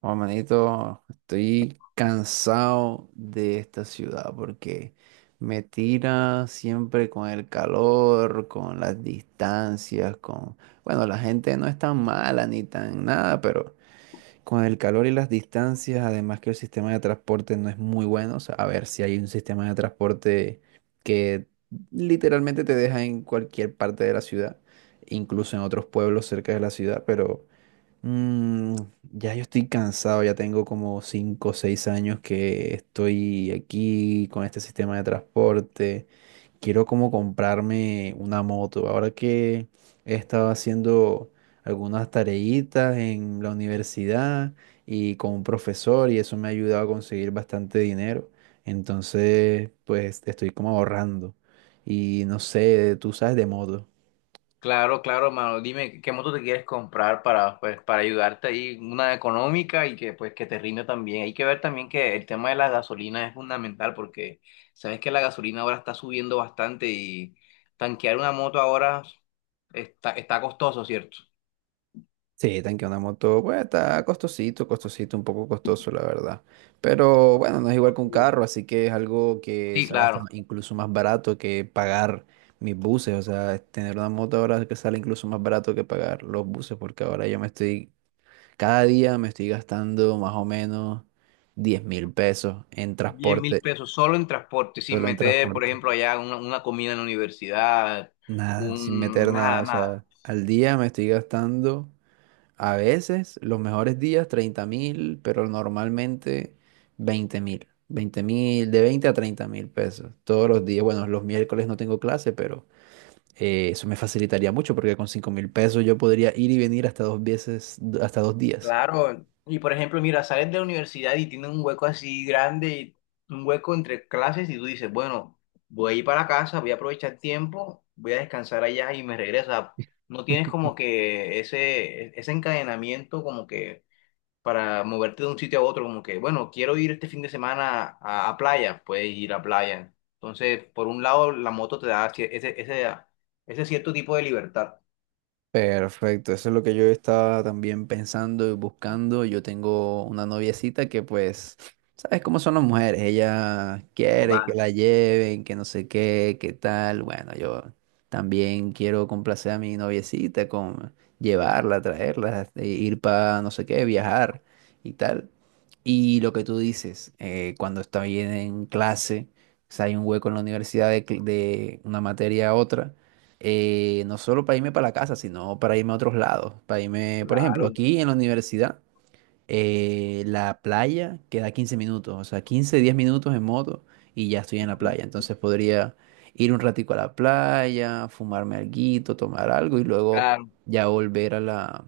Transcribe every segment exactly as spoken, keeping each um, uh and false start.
Oh, manito, estoy cansado de esta ciudad porque me tira siempre con el calor, con las distancias, con... Bueno, la gente no es tan mala ni tan nada, pero con el calor y las distancias, además que el sistema de transporte no es muy bueno. O sea, a ver si hay un sistema de transporte que literalmente te deja en cualquier parte de la ciudad, incluso en otros pueblos cerca de la ciudad, pero... Mm, ya yo estoy cansado, ya tengo como cinco o 6 años que estoy aquí con este sistema de transporte. Quiero como comprarme una moto. Ahora que he estado haciendo algunas tareitas en la universidad y con un profesor y eso me ha ayudado a conseguir bastante dinero. Entonces, pues estoy como ahorrando. Y no sé, tú sabes de moto. Claro, claro, mano. Dime qué moto te quieres comprar para, pues, para ayudarte ahí, una económica y que pues que te rinde también. Hay que ver también que el tema de la gasolina es fundamental porque sabes que la gasolina ahora está subiendo bastante y tanquear una moto ahora está, está costoso, ¿cierto? Sí, tanque una moto, pues está costosito, costosito, un poco costoso, la verdad. Pero bueno, no es igual Yo, que un tío. carro, así que es algo que Sí, sale hasta claro. incluso más barato que pagar mis buses. O sea, es tener una moto ahora que sale incluso más barato que pagar los buses, porque ahora yo me estoy, cada día me estoy gastando más o menos diez mil pesos en Diez mil transporte, pesos solo en transporte, sin solo en meter, por transporte. ejemplo, allá una, una comida en la universidad, Nada, sin un meter nada, nada, o sea, nada. al día me estoy gastando. A veces, los mejores días treinta mil, pero normalmente veinte mil. veinte mil, de veinte a treinta mil pesos. Todos los días, bueno, los miércoles no tengo clase, pero eh, eso me facilitaría mucho porque con cinco mil pesos yo podría ir y venir hasta dos veces, hasta dos días. Claro, y por ejemplo, mira, sales de la universidad y tienes un hueco así grande, un hueco entre clases, y tú dices, bueno, voy a ir para la casa, voy a aprovechar el tiempo, voy a descansar allá y me regresa. No tienes como que ese, e-, ese encadenamiento como que para moverte de un sitio a otro, como que, bueno, quiero ir este fin de semana a, a playa, puedes ir a playa. Entonces, por un lado, la moto te da ese, ese, ah, ese cierto tipo de libertad. Perfecto, eso es lo que yo estaba también pensando y buscando. Yo tengo una noviecita que pues, ¿sabes cómo son las mujeres? Ella quiere que Total, la lleven, que no sé qué, qué tal. Bueno, yo también quiero complacer a mi noviecita con llevarla, traerla, eh, ir para no sé qué, viajar y tal. Y lo que tú dices, eh, cuando está bien en clase, o sea, hay un hueco en la universidad de cl- de una materia a otra eh, no solo para irme para la casa, sino para irme a otros lados. Para irme, por ejemplo, claro. aquí en la universidad, eh, la playa queda quince minutos, o sea, quince diez minutos en moto y ya estoy en la playa. Entonces podría ir un ratico a la playa, fumarme alguito, tomar algo y luego Claro, ya volver a la,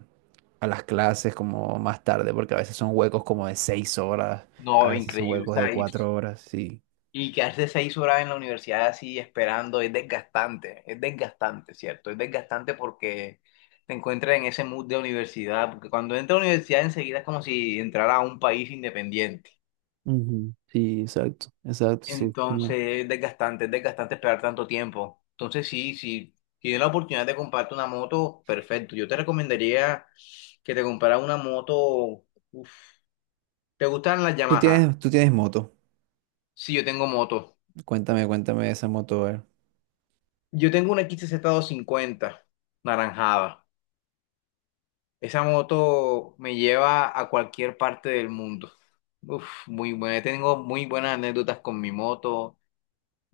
a las clases como más tarde, porque a veces son huecos como de seis horas, a no, veces son increíble. O huecos de sea, y cuatro horas, sí. Y quedarse seis horas en la universidad así esperando es desgastante, es desgastante, ¿cierto? Es desgastante porque te encuentras en ese mood de universidad, porque cuando entras a la universidad enseguida es como si entrara a un país independiente. Ujú, sí, exacto, exacto, sí. una- Entonces es desgastante, es desgastante esperar tanto tiempo. Entonces sí, si tienes la oportunidad de comprarte una moto, perfecto. Yo te recomendaría que te compraras una moto. Uf. ¿Te gustan las Tú Yamaha? tienes, tú tienes moto. Sí, yo tengo moto. Cuéntame, cuéntame de esa moto, a ver. Yo tengo una X XZ cincuenta naranjada. Esa moto me lleva a cualquier parte del mundo. Uf, muy buena. Tengo muy buenas anécdotas con mi moto.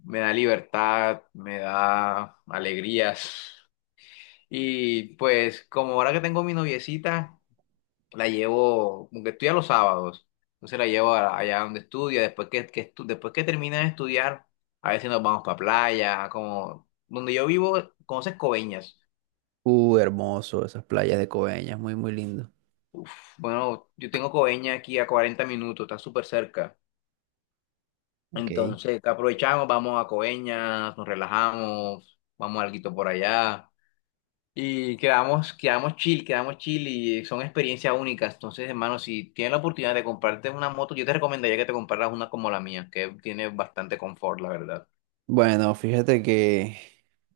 Me da libertad, me da alegrías. Y pues como ahora que tengo mi noviecita, la llevo, aunque estudia los sábados, entonces la llevo a- allá donde estudia. Después que, que estu- después que termina de estudiar, a veces nos vamos para playa, como donde yo vivo, conoces Coveñas. Uh, hermoso, esas playas de Coveñas, muy, muy lindo. Bueno, yo tengo Coveñas aquí a cuarenta minutos, está súper cerca. Ok. Entonces, ¿qué aprovechamos? Vamos a Coveñas, nos relajamos, vamos a alguito por allá y quedamos, quedamos chill, quedamos chill y son experiencias únicas. Entonces, hermano, si tienes la oportunidad de comprarte una moto, yo te recomendaría que te compraras una como la mía, que tiene bastante confort, la verdad. Bueno, fíjate que,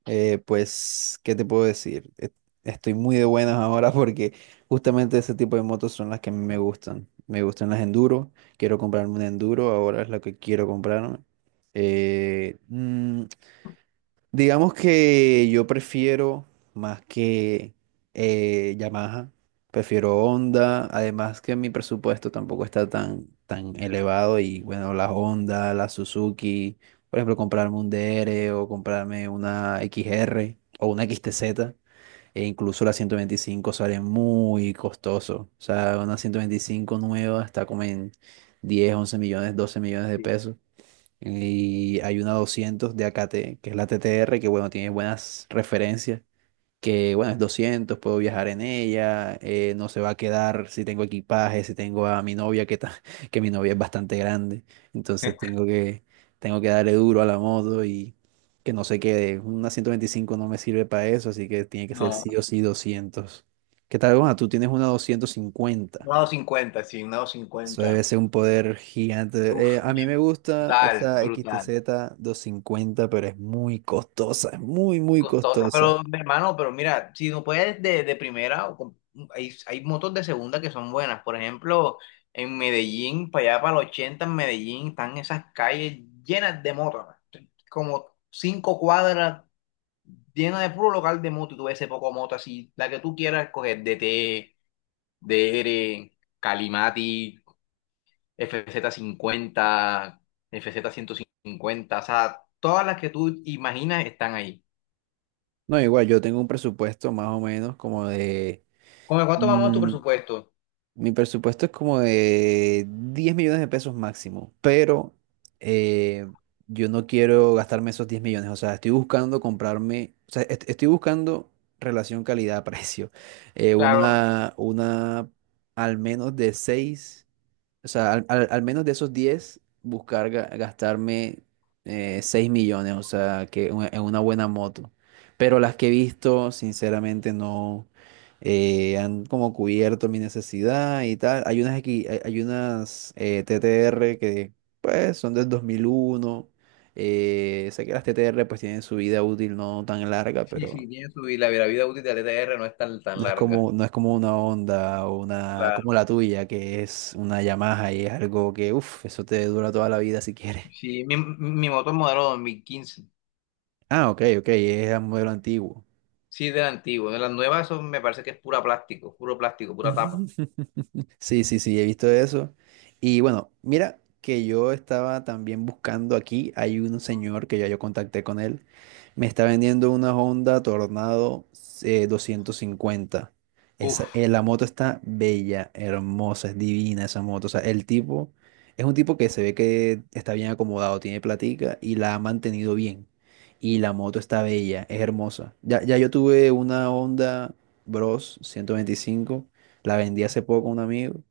eh, pues, ¿qué te puedo decir? E- Estoy muy de buenas ahora porque justamente ese tipo de motos son las que a mí me gustan. Me gustan las enduro, quiero comprarme un enduro, ahora es lo que quiero comprarme. Eh, mm, Digamos que yo prefiero más que eh, Yamaha, prefiero Honda, además que mi presupuesto tampoco está tan, tan elevado y bueno, la Honda, la Suzuki, por ejemplo, comprarme un D R o comprarme una X-R o una X-T Z e incluso la ciento veinticinco sale muy costoso, o sea, una ciento veinticinco nueva está como en diez once millones, doce millones de Sí. pesos. Y hay una doscientos de A K T, que es la T T R, que bueno, tiene buenas referencias, que bueno, es doscientos puedo viajar en ella, eh, no se va a quedar si tengo equipaje, si tengo a mi novia, que, ta- que mi novia es bastante grande, entonces tengo que, tengo que darle duro a la moto y que no se quede. Una ciento veinticinco no me sirve para eso, así que tiene que ser sí No, o sí doscientos. ¿Qué tal, Juan? Tú tienes una doscientos cincuenta. una doscientos cincuenta, sí, una doscientos Eso debe cincuenta. ser un poder gigante. Uf, Eh, a mí una- me gusta brutal, esa brutal. X T Z cincuenta, pero es muy costosa, es muy, muy Costosa, costosa. pero mi hermano, pero mira, si no puedes de, de primera, o con- hay, hay motos de segunda que son buenas. Por ejemplo, en Medellín, para allá para el ochenta en Medellín, están esas calles llenas de motos, ¿no? Como cinco cuadras llenas de puro local de moto. Y tú ves ese poco moto así, la que tú quieras coger, D T, D R, Calimati, F Z cincuenta, F Z ciento cincuenta, o sea, todas las que tú imaginas están ahí. No, igual, yo tengo un presupuesto más o menos como de... ¿Con cuánto vamos tu mm, presupuesto? mi presupuesto es como de diez millones de pesos máximo, pero eh, yo no quiero gastarme esos diez millones. O sea, estoy buscando comprarme, o sea, est- estoy buscando relación calidad-precio. Eh, Claro, una, una al menos de seis. O sea, al, al- al menos de esos diez buscar ga- gastarme eh, seis millones, o sea, que u- en una buena moto. Pero las que he visto, sinceramente, no eh, han como cubierto mi necesidad y tal. Hay unas aquí, hay, hay unas eh, T T R que, pues, son del dos mil uno. Eh, sé que las T T R, pues, tienen su vida útil no tan larga, sí, pero sí, tiene su vida, la vida útil de la T T R no es tan, tan no es larga. como, no es como una Honda o una, como Claro. la tuya, que es una Yamaha y es algo que, uff, eso te dura toda la vida si quieres. Sí, mi, mi moto es modelo dos mil quince. Ah, ok, ok, es un modelo antiguo. Sí, de la antigua. De las nuevas son- me parece que es pura plástico, puro plástico, pura tapa. Sí, sí, sí, he visto eso. Y bueno, mira que yo estaba también buscando aquí, hay un señor que ya yo contacté con él. Me está vendiendo una Honda Tornado eh, doscientos cincuenta. Esa, Uf, eh, la moto está bella, hermosa, es divina esa moto. O sea, el tipo es un tipo que se ve que está bien acomodado, tiene platica y la ha mantenido bien. Y la moto está bella, es hermosa. Ya, ya yo tuve una Honda Bros ciento veinticinco, la vendí hace poco a un amigo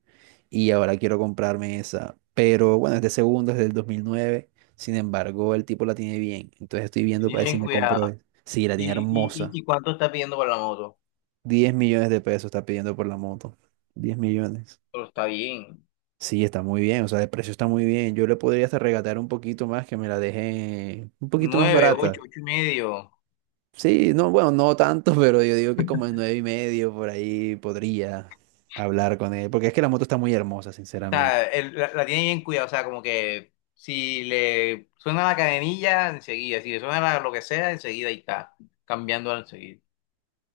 y ahora quiero comprarme esa. Pero bueno, es de segundo, es del dos mil nueve. Sin embargo, el tipo la tiene bien. Entonces estoy viendo bien, para ver si bien me compro cuidado. esa. Sí, la tiene ¿Y, y, y hermosa. y cuánto está pidiendo por la moto? Diez millones de pesos está pidiendo por la moto. Diez millones. Pero está bien. Sí, está muy bien. O sea, el precio está muy bien. Yo le podría hasta regatear un poquito más que me la deje un poquito más Nueve, barata. ocho, ocho y medio. O Sí, no, bueno, no tanto, pero yo digo que como en nueve y medio por ahí podría hablar con él. Porque es que la moto está muy hermosa, sinceramente. sea, el- la, la tiene bien cuidada. O sea, como que si le suena la cadenilla, enseguida. Si le suena la- lo que sea, enseguida ahí está. Cambiando enseguida.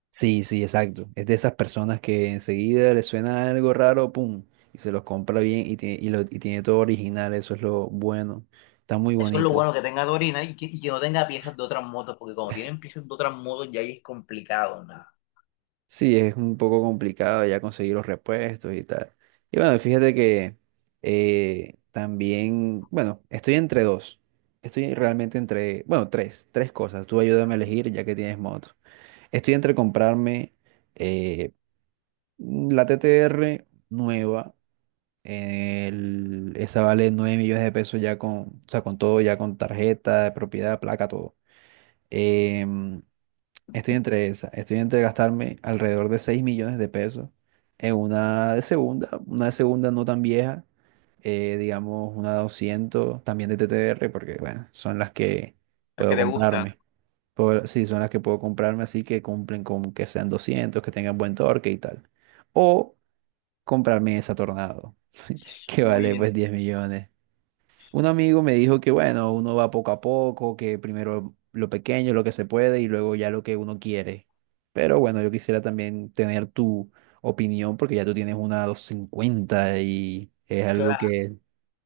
Sí, sí, exacto. Es de esas personas que enseguida le suena algo raro, pum, y se los compra bien y tiene, y lo, y tiene todo original, eso es lo bueno. Está muy Eso es lo bonita. bueno que tenga Torina y que, y que no tenga piezas de otras motos, porque cuando tienen piezas de otras motos ya ahí es complicado, nada. Sí, es un poco complicado ya conseguir los repuestos y tal. Y bueno, fíjate que eh, también, bueno, estoy entre dos. Estoy realmente entre, bueno, tres, tres cosas. Tú ayúdame a elegir ya que tienes moto. Estoy entre comprarme eh, la T T R nueva eh, El- esa vale nueve millones de pesos ya con, o sea, con todo, ya con tarjeta, propiedad, placa, todo. Em, estoy entre esa, estoy entre gastarme alrededor de seis millones de pesos en una de segunda, una de segunda no tan vieja, eh, digamos una doscientos también de T T R, porque bueno, son las que Las que puedo te gustan. comprarme. Por- sí, son las que puedo comprarme, así que cumplen con que sean doscientos, que tengan buen torque y tal. O comprarme esa Tornado, que vale Uy, pues en- diez millones. Un amigo me dijo que bueno, uno va poco a poco, que primero lo pequeño, lo que se puede y luego ya lo que uno quiere. Pero bueno, yo quisiera también tener tu opinión porque ya tú tienes una doscientos cincuenta y es algo claro. que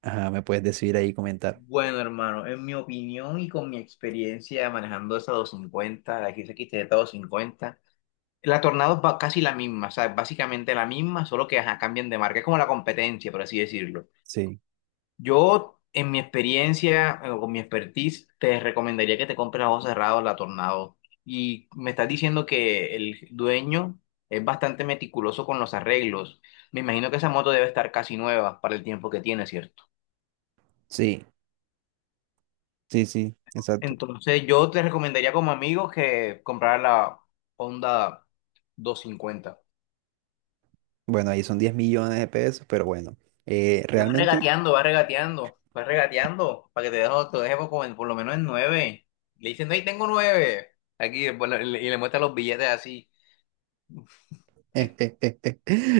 ajá, me puedes decir ahí y comentar. Bueno, hermano, en mi opinión y con mi experiencia manejando esa doscientos cincuenta, la X X T Z doscientos cincuenta la Tornado es ba- casi la misma, o sea, es básicamente la misma, solo que ajá, cambian de marca. Es como la competencia, por así decirlo. Sí, Yo, en mi experiencia eh, o con mi expertise, te recomendaría que te compres a ojos cerrados la Tornado. Y me estás diciendo que el dueño es bastante meticuloso con los arreglos. Me imagino que esa moto debe estar casi nueva para el tiempo que tiene, ¿cierto? sí, sí, sí, exacto. Entonces, yo te recomendaría como amigo que comprar la Honda doscientos cincuenta. Bueno, ahí son diez millones de pesos, pero bueno, eh, Y va realmente... regateando, va regateando, va regateando, para que te dejo, te deje por, como en- por lo menos en nueve. Le dicen, no, ahí tengo nueve. Aquí, y le le- y le muestra los billetes así,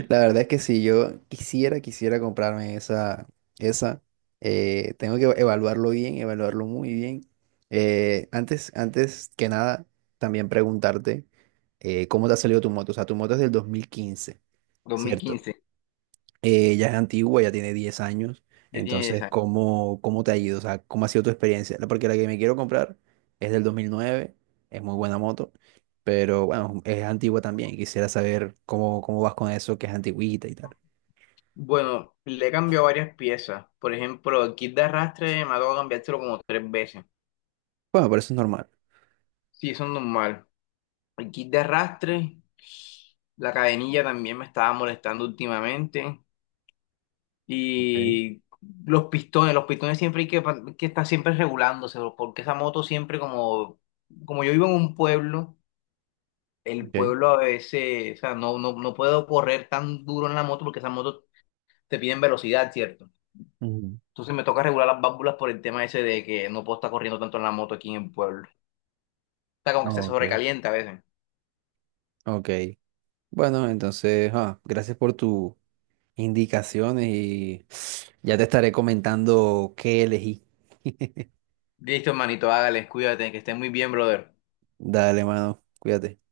La verdad es que si yo quisiera, quisiera comprarme esa, esa, eh, tengo que evaluarlo bien, evaluarlo muy bien. Eh, antes, antes que nada, también preguntarte eh, cómo te ha salido tu moto. O sea, tu moto es del dos mil quince, ¿cierto? dos mil quince, eh, Ya es antigua, ya tiene diez años. ya tiene diez Entonces, años. ¿cómo, cómo te ha ido? O sea, ¿cómo ha sido tu experiencia? La- Porque la que me quiero comprar es del dos mil nueve, es muy buena moto, pero bueno, es antigua también. Quisiera saber cómo, cómo vas con eso, que es antigüita y tal. Bueno, le he cambiado varias piezas. Por ejemplo, el kit de arrastre me ha tocado cambiárselo como tres veces. Bueno, pero eso es normal. Sí, eso es normal. El kit de arrastre, la cadenilla también me estaba molestando últimamente. Ok, Y los pistones, los pistones siempre hay que, pa- que estar siempre regulándose, bro, porque esa moto siempre como, como yo vivo en un pueblo, el ok. pueblo a veces, o sea, no, no, no puedo correr tan duro en la moto porque esas motos te piden velocidad, ¿cierto? Ujú. Entonces me toca regular las válvulas por el tema ese de que no puedo estar corriendo tanto en la moto aquí en el pueblo. Está como que se Ok. sobrecalienta a veces. Ok. Bueno, entonces, ah, gracias por tus indicaciones y ya te estaré comentando qué elegí. Listo, hermanito, hágale, cuídate, que estés muy bien, brother. Dale, mano, cuídate.